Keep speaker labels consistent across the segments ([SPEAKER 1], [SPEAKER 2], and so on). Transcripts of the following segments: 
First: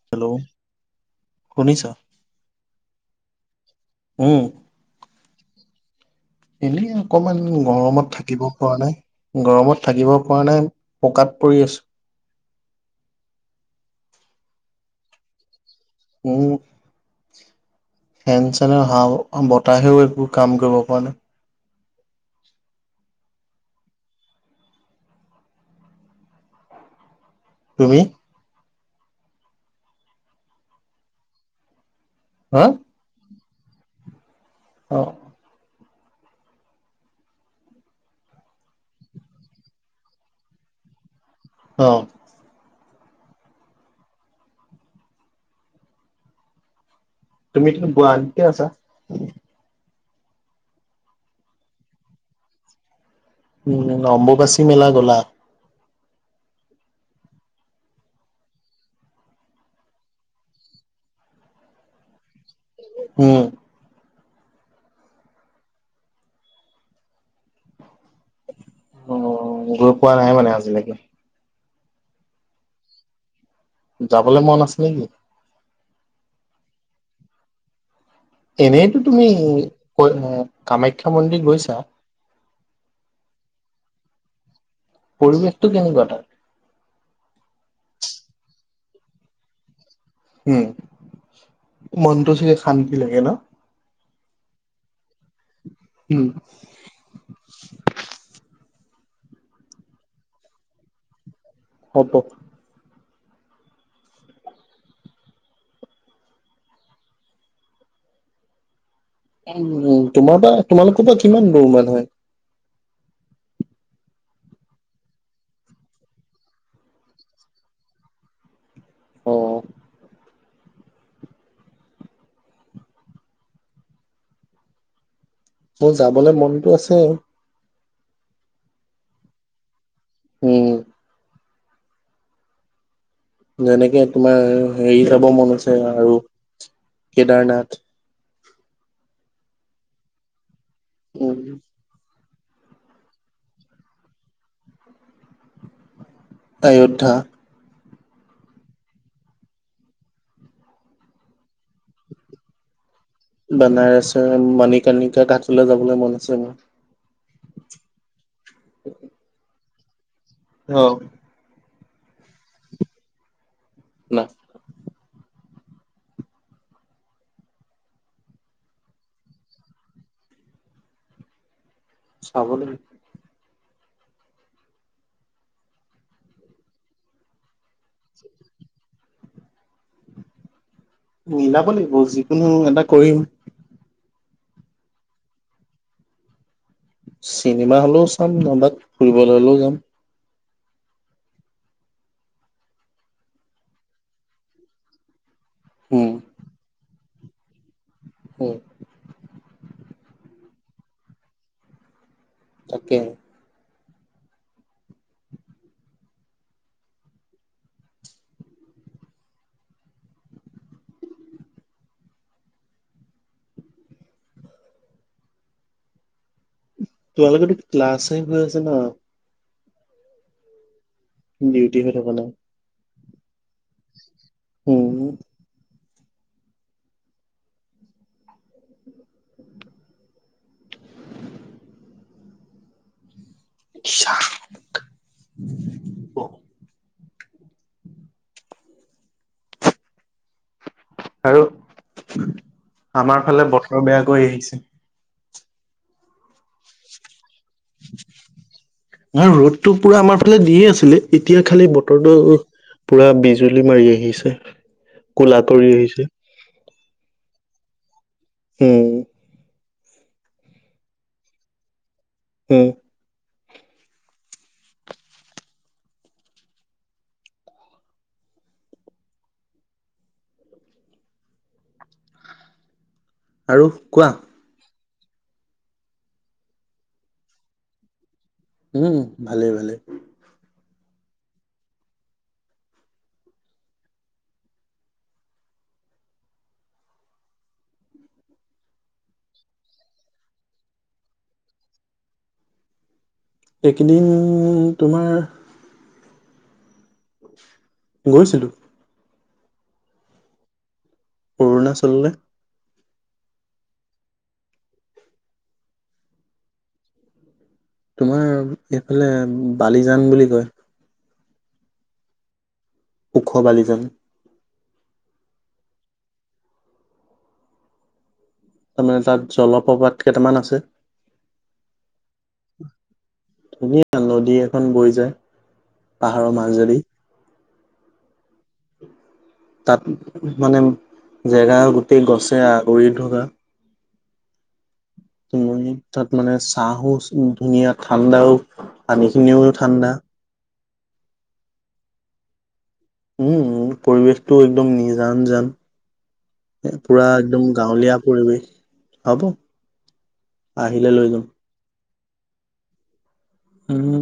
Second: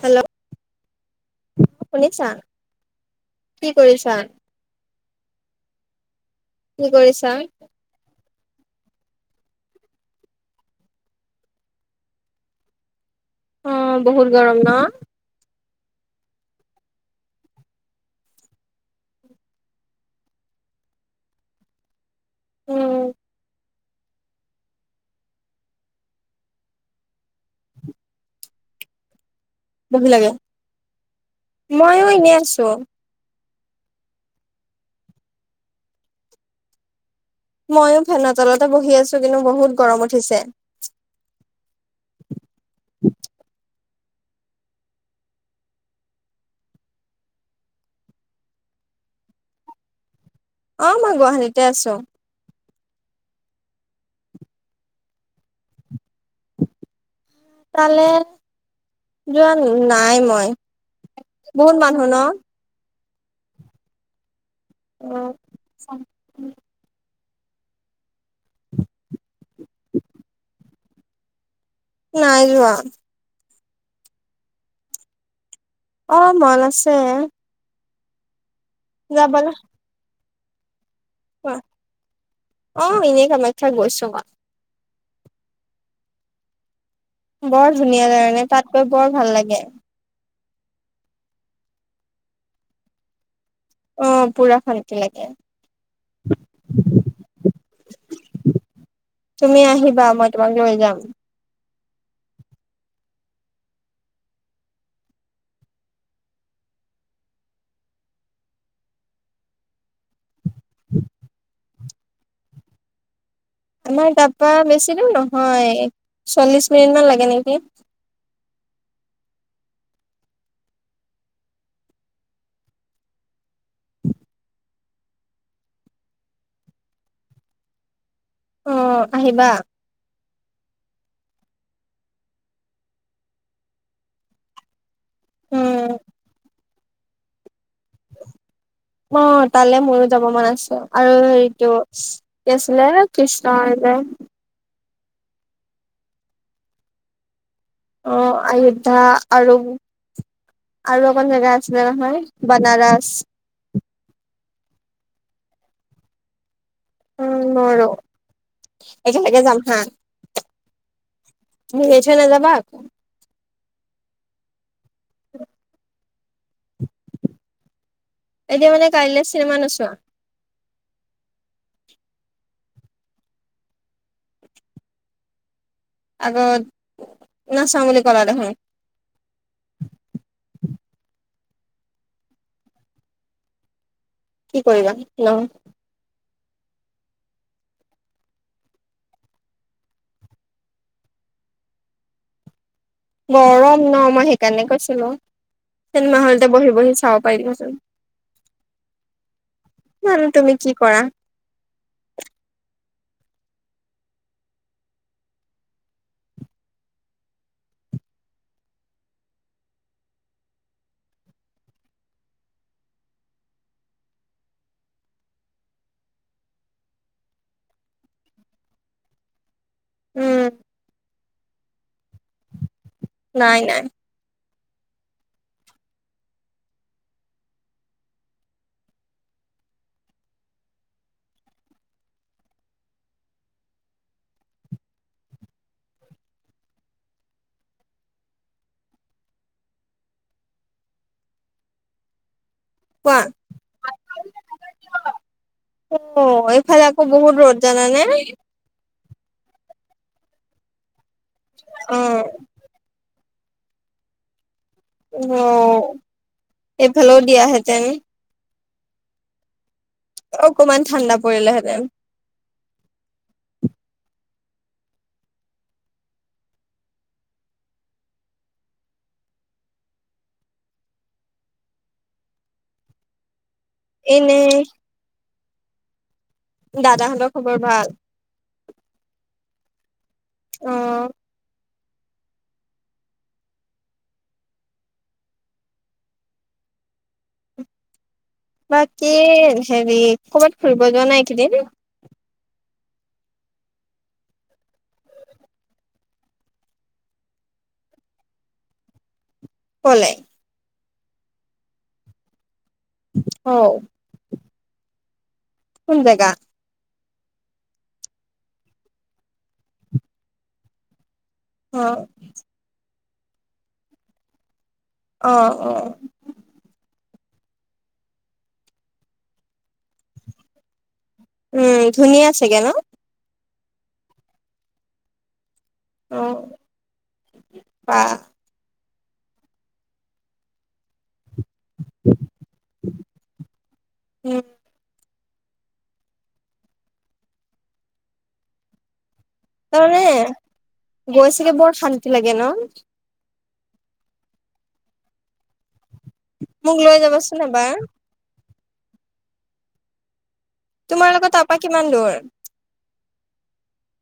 [SPEAKER 1] Hello শুনিছা কি কৰিছা?
[SPEAKER 2] উম,
[SPEAKER 1] কি
[SPEAKER 2] এনে
[SPEAKER 1] কৰিছা
[SPEAKER 2] অকমান গৰমত থাকিব পৰা নাই গৰমত থাকিব পৰা নাই পকাত পৰি আছো।
[SPEAKER 1] অ বহুত গৰম ন
[SPEAKER 2] উম ফেন চেনৰ হাৱ বতাহেও একো কাম কৰিব পৰা নাই।
[SPEAKER 1] উম
[SPEAKER 2] তুমি
[SPEAKER 1] চবজি লাগে, মইও এনে
[SPEAKER 2] হা?
[SPEAKER 1] আছো।
[SPEAKER 2] অ
[SPEAKER 1] মইও ফেনৰ তলতে বহি আছো, কিন্তু বহুত গৰম উঠিছে।
[SPEAKER 2] অ তুমিতো গুৱাহাটীতে আছা?
[SPEAKER 1] অ মই গুৱাহাটীতে আছো।
[SPEAKER 2] উম অম্বুবাচী মেলা গলা?
[SPEAKER 1] তালে যোৱা নাই মই, বহুত মানুহ ন।
[SPEAKER 2] উম
[SPEAKER 1] উ চা [inaudible]
[SPEAKER 2] অ গৈ পোৱা নাই মানে আজিলেকে
[SPEAKER 1] নাই যোৱা
[SPEAKER 2] যাবলে মন আছে নেকি?
[SPEAKER 1] অ মন আছে।
[SPEAKER 2] এনেতো তুমি
[SPEAKER 1] যাবলে
[SPEAKER 2] কৈ অ কামাখ্যা মন্দিৰ গৈছা
[SPEAKER 1] অ এনেই কামাখ্যাত গৈছো মই।
[SPEAKER 2] পৰিৱেশটো কেনেকোৱা তাত?
[SPEAKER 1] বৰ ধুনীয়া যেগাখিনি, তাত গৈ বৰ ভাল লাগে।
[SPEAKER 2] উম মনটো চাগে শান্তি লাগে ন।
[SPEAKER 1] অ পুৰা শান্তি লাগে।
[SPEAKER 2] উম
[SPEAKER 1] তুমি আহিবা মই তোমাক লৈ যাম।
[SPEAKER 2] হ'ব উ উ তোমাৰ পৰা তোমালোকৰ পৰা কিমান দূৰ মান হয়?
[SPEAKER 1] আমাৰ তাৰপা বেছি দুৰ নহয়, এ চল্লিছ মিনিটমান লাগে নেকি।
[SPEAKER 2] উম। মোৰ যাবলে মনতো আছে।
[SPEAKER 1] অঁ আহিবা।
[SPEAKER 2] উম। যেনেকে তোমাৰ হেৰি যাব মন আছে
[SPEAKER 1] উম
[SPEAKER 2] আৰু কেদাৰনাথ।
[SPEAKER 1] অ তালে ময়ো যাব মন আছে, আৰু
[SPEAKER 2] উম
[SPEAKER 1] হেৰিটো কি আছিলে কৃষ্ণৰ যে
[SPEAKER 2] আয়োধ্যা।
[SPEAKER 1] অঁ আয়োধ্যা আৰু আৰু অকন জেগা আছিলে নহয় বনাৰস।
[SPEAKER 2] বনাৰসৰ মণিকণিকা ঘাটলে যাবলে মন আছে মোৰ।
[SPEAKER 1] উম মোৰো, একেলগে যাম হা।
[SPEAKER 2] অঁ।
[SPEAKER 1] মোক এৰি থৈ নাযাবা আকৌ।
[SPEAKER 2] না।
[SPEAKER 1] এতিয়া মানে কাইলে চিনেম নোচোৱা?
[SPEAKER 2] চাব লাগিব।
[SPEAKER 1] আগত নাচাও বুলি ক'লা দেখোন।
[SPEAKER 2] মিলাব লাগিব যিকোনো এটা কৰিম।
[SPEAKER 1] কি কৰিবা? হেল্ল'।
[SPEAKER 2] চিনেমা হলেও চাম নহবা ফুৰিবলে হ'লেও যাম।
[SPEAKER 1] গৰম ন মই সেইকাৰণে কৈছিলোঁ।
[SPEAKER 2] উম
[SPEAKER 1] চিনেমা হলতে বহি বহি চাব পাৰিলোঁ হেতেন।
[SPEAKER 2] হম।
[SPEAKER 1] বাৰু তুমি কি কৰা?
[SPEAKER 2] তাকে। তোমালোকেটো ক্লাচেই হৈ আছে ন?
[SPEAKER 1] উম।
[SPEAKER 2] ডিউটি হৈ থকা নাই?
[SPEAKER 1] নাই, নাই।
[SPEAKER 2] উম। [unintelligible] আৰু
[SPEAKER 1] কোৱা।
[SPEAKER 2] আমাৰ ফালে বেয়া কৰি আহিছে।
[SPEAKER 1] অ' এইফালে আকৌ বহুত ৰ'দ জানানে?
[SPEAKER 2] নহয় ৰ'দটো পোৰা আমাৰ ফালে দিয়ে আছিলে, এতিয়া খালি
[SPEAKER 1] অ'
[SPEAKER 2] বতৰটো পোৰা বিজুলী মাৰি আহিছে। ক'লা কৰি
[SPEAKER 1] ঔ'
[SPEAKER 2] আহিছে
[SPEAKER 1] এইফালেও দিয়া হেঁতেন।
[SPEAKER 2] হম।
[SPEAKER 1] অকমান ঠাণ্ডা পৰিলে হেঁতেন।
[SPEAKER 2] উম। আৰু। কোৱা
[SPEAKER 1] এনেই। দাদা হঁতৰ খবৰ ভাল?
[SPEAKER 2] উম ভালে ভালে।
[SPEAKER 1] অঁ। বাকী হেৰি ক'ৰবাত ফুৰিব যোৱা নাই এইকেইদিন?
[SPEAKER 2] এইকেইদিন তোমাৰ গৈছিলো।
[SPEAKER 1] ক'লে?
[SPEAKER 2] অৰুণাচললৈ।
[SPEAKER 1] অ'। কোন জেগা?
[SPEAKER 2] তোমাৰ এইফালে বালিজান বুলি কয়।
[SPEAKER 1] অ'।
[SPEAKER 2] ওখ বালিজান।
[SPEAKER 1] অ' অ'।
[SPEAKER 2] তাৰমানে মানে তাত জলপ্ৰপাত কেইটামান আছে।
[SPEAKER 1] উম ধুনীয়া চাগে ন?
[SPEAKER 2] ধুনীয়া নদী এখন বৈ যায় পাহাৰৰ মাজদি।
[SPEAKER 1] ৱাহ।
[SPEAKER 2] তাত মানে জেগা গোটেই গছে আগুৰি থকা।
[SPEAKER 1] উম
[SPEAKER 2] তাত মানে চাঁ‌হো ধুনীয়া ঠাণ্ডাও পানী খিনিও
[SPEAKER 1] তাত
[SPEAKER 2] ঠাণ্ডা
[SPEAKER 1] মানে গৈ চাগে বৰ শান্তি লাগে ন'?
[SPEAKER 2] উম, পৰিৱেশটো একদম নিজান জান
[SPEAKER 1] মোক লৈ
[SPEAKER 2] পুৰা
[SPEAKER 1] যাবাচোন
[SPEAKER 2] একদম
[SPEAKER 1] এবাৰ
[SPEAKER 2] গাঁৱলীয়া পৰিৱেশ হব। আহিলে লৈ যাম
[SPEAKER 1] তোমালোকৰ তাৰপৰা কিমান দূৰ?
[SPEAKER 2] উম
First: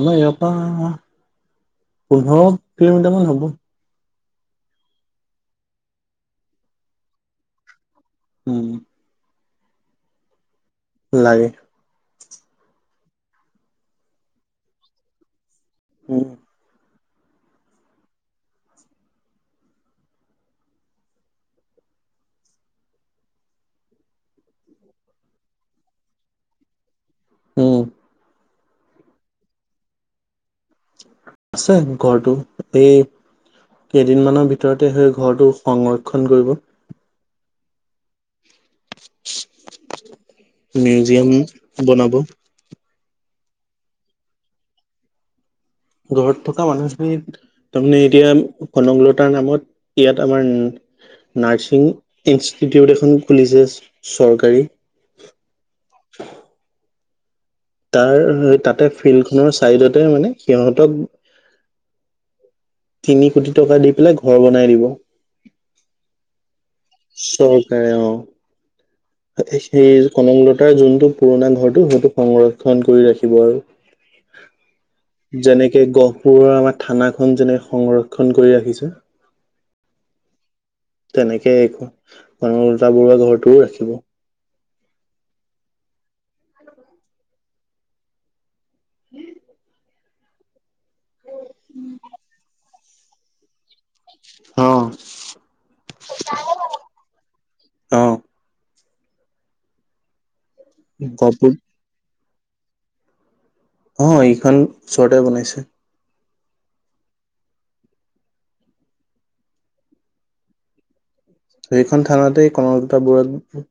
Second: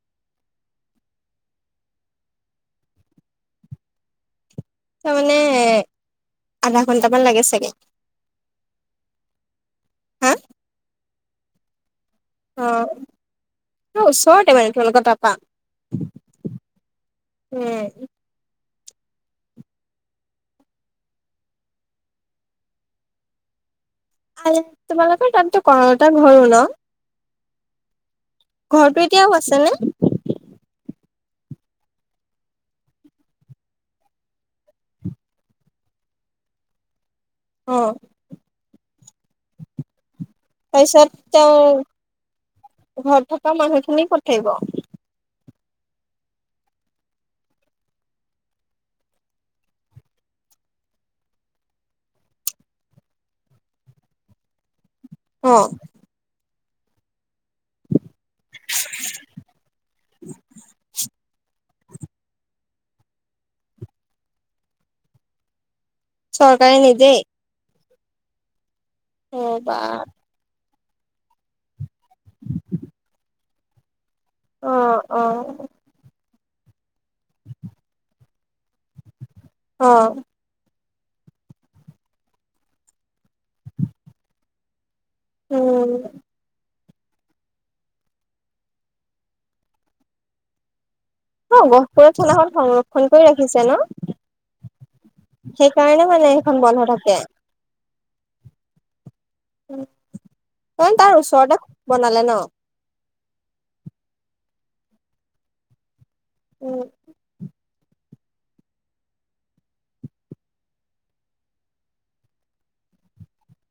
[SPEAKER 2] আমাৰ ইয়াৰ পৰা পোন্ধৰ কিলোমিটাৰ মান হ'ব।
[SPEAKER 1] তাৰমানে আধা ঘন্টামান লাগে চাগে?
[SPEAKER 2] উম।
[SPEAKER 1] হে?
[SPEAKER 2] লাগে।
[SPEAKER 1] অ, অ ওচৰতে মানে তোমালোকৰ তাৰপৰা?
[SPEAKER 2] উম।
[SPEAKER 1] উম। তোমালোকৰ তাতটো কনকলটা ঘৰও ন'?
[SPEAKER 2] উম।
[SPEAKER 1] ঘৰটো এতিয়াও আছে নে?
[SPEAKER 2] আছে ঘৰটো এই কেইদিনমানৰ ভিতৰতে সেই ঘৰটো সংৰক্ষণ কৰিব।
[SPEAKER 1] অঁ। তাৰপিছত
[SPEAKER 2] মিউজিয়াম
[SPEAKER 1] তেওঁ
[SPEAKER 2] বনাব।
[SPEAKER 1] ঘৰত থকা মানুহ খিনি কত থাকিব?
[SPEAKER 2] ঘৰত থকা মানুহখিনি তাৰমানে এতিয়া কনকলতাৰ নামত ইয়াত আমাৰ নাৰ্ছিং ইনষ্টিটিউট এখন খুলিছে চৰকাৰী।
[SPEAKER 1] অ।
[SPEAKER 2] তাৰ তাতে ফিল্ড খনৰ চাইডতে মানে সিহঁতক তিনি কোটি টকা দি পেলাই ঘৰ বনাই দিব।
[SPEAKER 1] চৰকাৰে, নিজেই?
[SPEAKER 2] চৰকাৰে অ,
[SPEAKER 1] অ বা
[SPEAKER 2] সেই কনকল তাৰ যোনটো পুৰণা ঘৰটো, সেইটো সংৰক্ষণ কৰি ৰাখিব আৰু।
[SPEAKER 1] অ অ
[SPEAKER 2] যেনেকে, গহ পুৰা, আমাৰ থানাখন যেনেকে সংৰক্ষণ কৰি ৰাখিছে।
[SPEAKER 1] অ,
[SPEAKER 2] তেনেকে এই কনলতা বৰুৱা, ঘৰটোও ৰাখিব।
[SPEAKER 1] উম, অ, গহপুৰৰ থানাখন সংৰক্ষণ কৰি ৰাখিছে ন,?
[SPEAKER 2] অ
[SPEAKER 1] সেইকাৰণে মানে সেইখন বন্ধ হৈ থাকে?
[SPEAKER 2] অ
[SPEAKER 1] খন, তাৰ
[SPEAKER 2] গহপুৰ
[SPEAKER 1] ওচৰতে বনালে ন,?
[SPEAKER 2] অ, এইখন ওচৰতে বনাইছে।
[SPEAKER 1] উম,
[SPEAKER 2] সেইখন থানাতেই কনকতা বৰুৱাক,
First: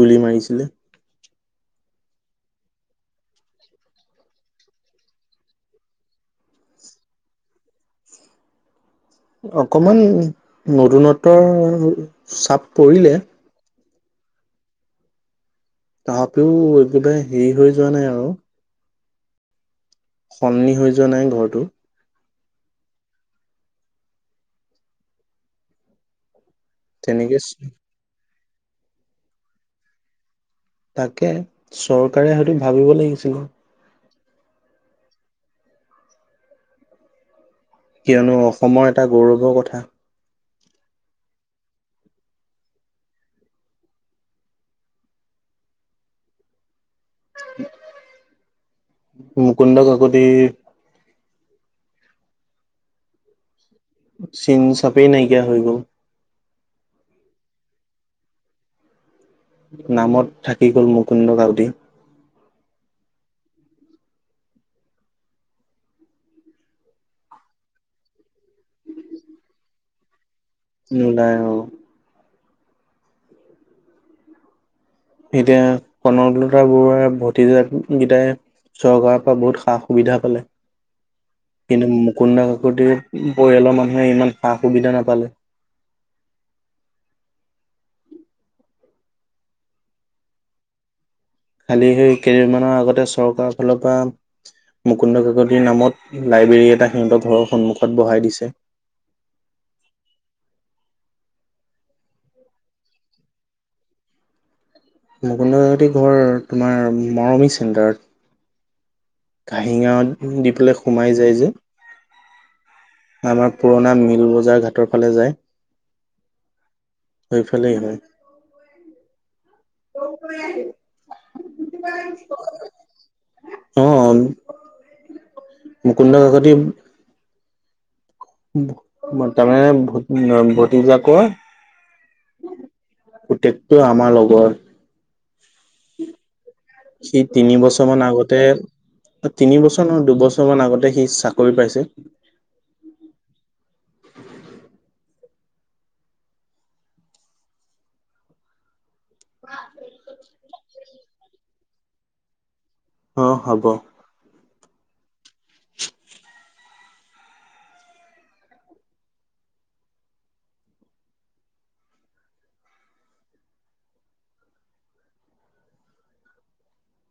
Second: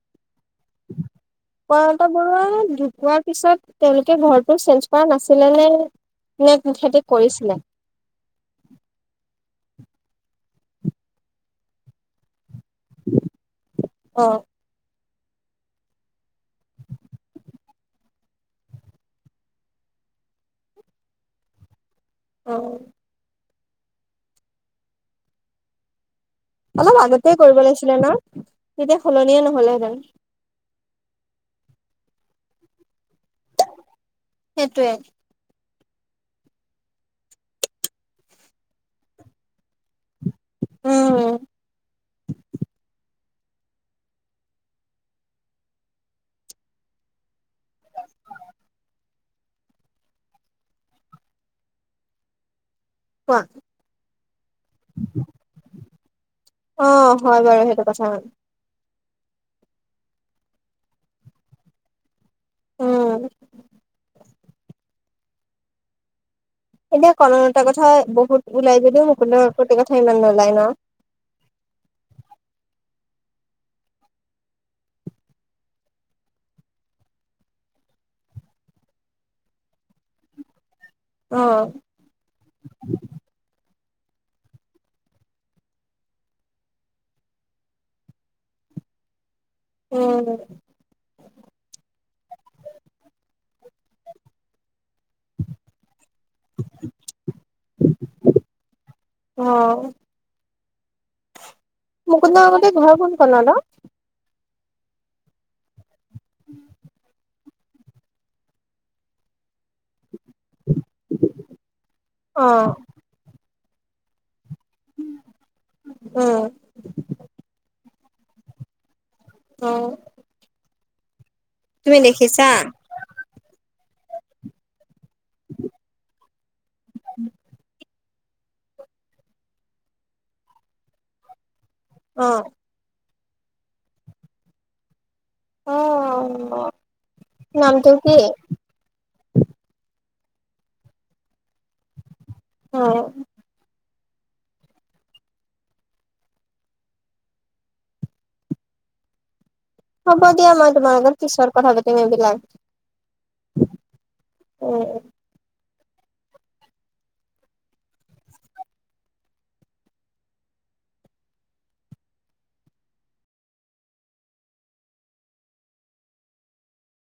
[SPEAKER 2] গুলি মাৰিছিলে।
[SPEAKER 1] [inaudible] কনকলতা বৰুৱাই ঢুকোৱাৰ পিছত, তেওঁলোকে ঘৰটো চেঞ্জ কৰা নাছিলে নে? নে, সিহঁতি কৰিছিলে?
[SPEAKER 2] অকমান নতুনত্বৰ, চাপ পৰিলে।
[SPEAKER 1] অ,
[SPEAKER 2] তথাপিও একেবাৰে হেৰি হৈ যোৱা নাই আৰু। সলনি হৈ যোৱা নাই ঘৰটো।
[SPEAKER 1] অ, অলপ আগতে
[SPEAKER 2] তেনেকে
[SPEAKER 1] কৰিব লাগিছিলে ন, তেতিয়া সলনিয়ে নহ'লে হেতেন।
[SPEAKER 2] তাকে চৰকাৰে হয়টো ভাবিব লাগিছিলে।
[SPEAKER 1] সেইটোৱে। [inaudible]
[SPEAKER 2] কিয়নো, অসমৰ এটা গৌৰৱৰ কথা।
[SPEAKER 1] উম,
[SPEAKER 2] মুকুন্দ কাকতি
[SPEAKER 1] কোৱা।
[SPEAKER 2] চিন, চাপেই নাইকিয়া হৈ গ'ল।
[SPEAKER 1] অ, হয় বাৰু সেইটো কথা
[SPEAKER 2] নামত থাকি গ'ল, মুকুন্দ কাকতি।
[SPEAKER 1] উম, এতিয়া কনকলতাৰ কথা বহুত ওলাই যদিও, মুকুন্দ কাকতিৰ কথা ইমান নোলায় ন,?
[SPEAKER 2] উম, নাই অ, এতিয়া কনকলতা বৰুৱাৰ ভতিজাক গিতাই চৰকাৰৰ পৰা বহুত সা-সুবিধা পালে।
[SPEAKER 1] অ',
[SPEAKER 2] কিন্তু মুকুন্দ কাকতিৰ পৰিয়ালৰ মানুহে, ইমান সা-সুবিধা নাপালে।
[SPEAKER 1] উম,
[SPEAKER 2] খালি সেই, কেইদিনমানৰ আগতে চৰকাৰৰ ফালৰ পৰা মুকুন্দ কাকতিৰ নামত, লাইব্ৰেৰী এটা সিহঁতৰ ঘৰৰ সন্মুখত বহাই দিছে।
[SPEAKER 1] অ, মুকুন্দ কাকতিৰ ঘৰ কোন কনত অ,?
[SPEAKER 2] মুকুন্দ কাকতিৰ ঘৰ তোমাৰ, মৰমি চেণ্টাৰত। ঘাঁহি গাওঁ দি পেলাই সোমাই যায় যে
[SPEAKER 1] অ',
[SPEAKER 2] আমাৰ পুৰণা মিল বজাৰ ঘাটৰ ফালে যায়।
[SPEAKER 1] উম,
[SPEAKER 2] সেইফালেই হয়।
[SPEAKER 1] অ। তুমি দেখিছা?
[SPEAKER 2] [unintelligible] অ মুকুন্দ কাকতি তাৰমানে ভতিজাকৰ
[SPEAKER 1] অ',
[SPEAKER 2] পুতেকটো আমাৰ লগৰ।
[SPEAKER 1] অ',
[SPEAKER 2] সি তিনি বছৰ
[SPEAKER 1] নামটো
[SPEAKER 2] মান
[SPEAKER 1] কি?
[SPEAKER 2] আগতে তিনিবছৰ নহয় দুবছৰ মান আগতে সি চাকৰি পাইছে।
[SPEAKER 1] অ। হ'ব দিয়া মই তোমাৰ লগত পিছত কথা পাতিম এইবিলাক।
[SPEAKER 2] অ হ'ব।
[SPEAKER 1] [unintelligible]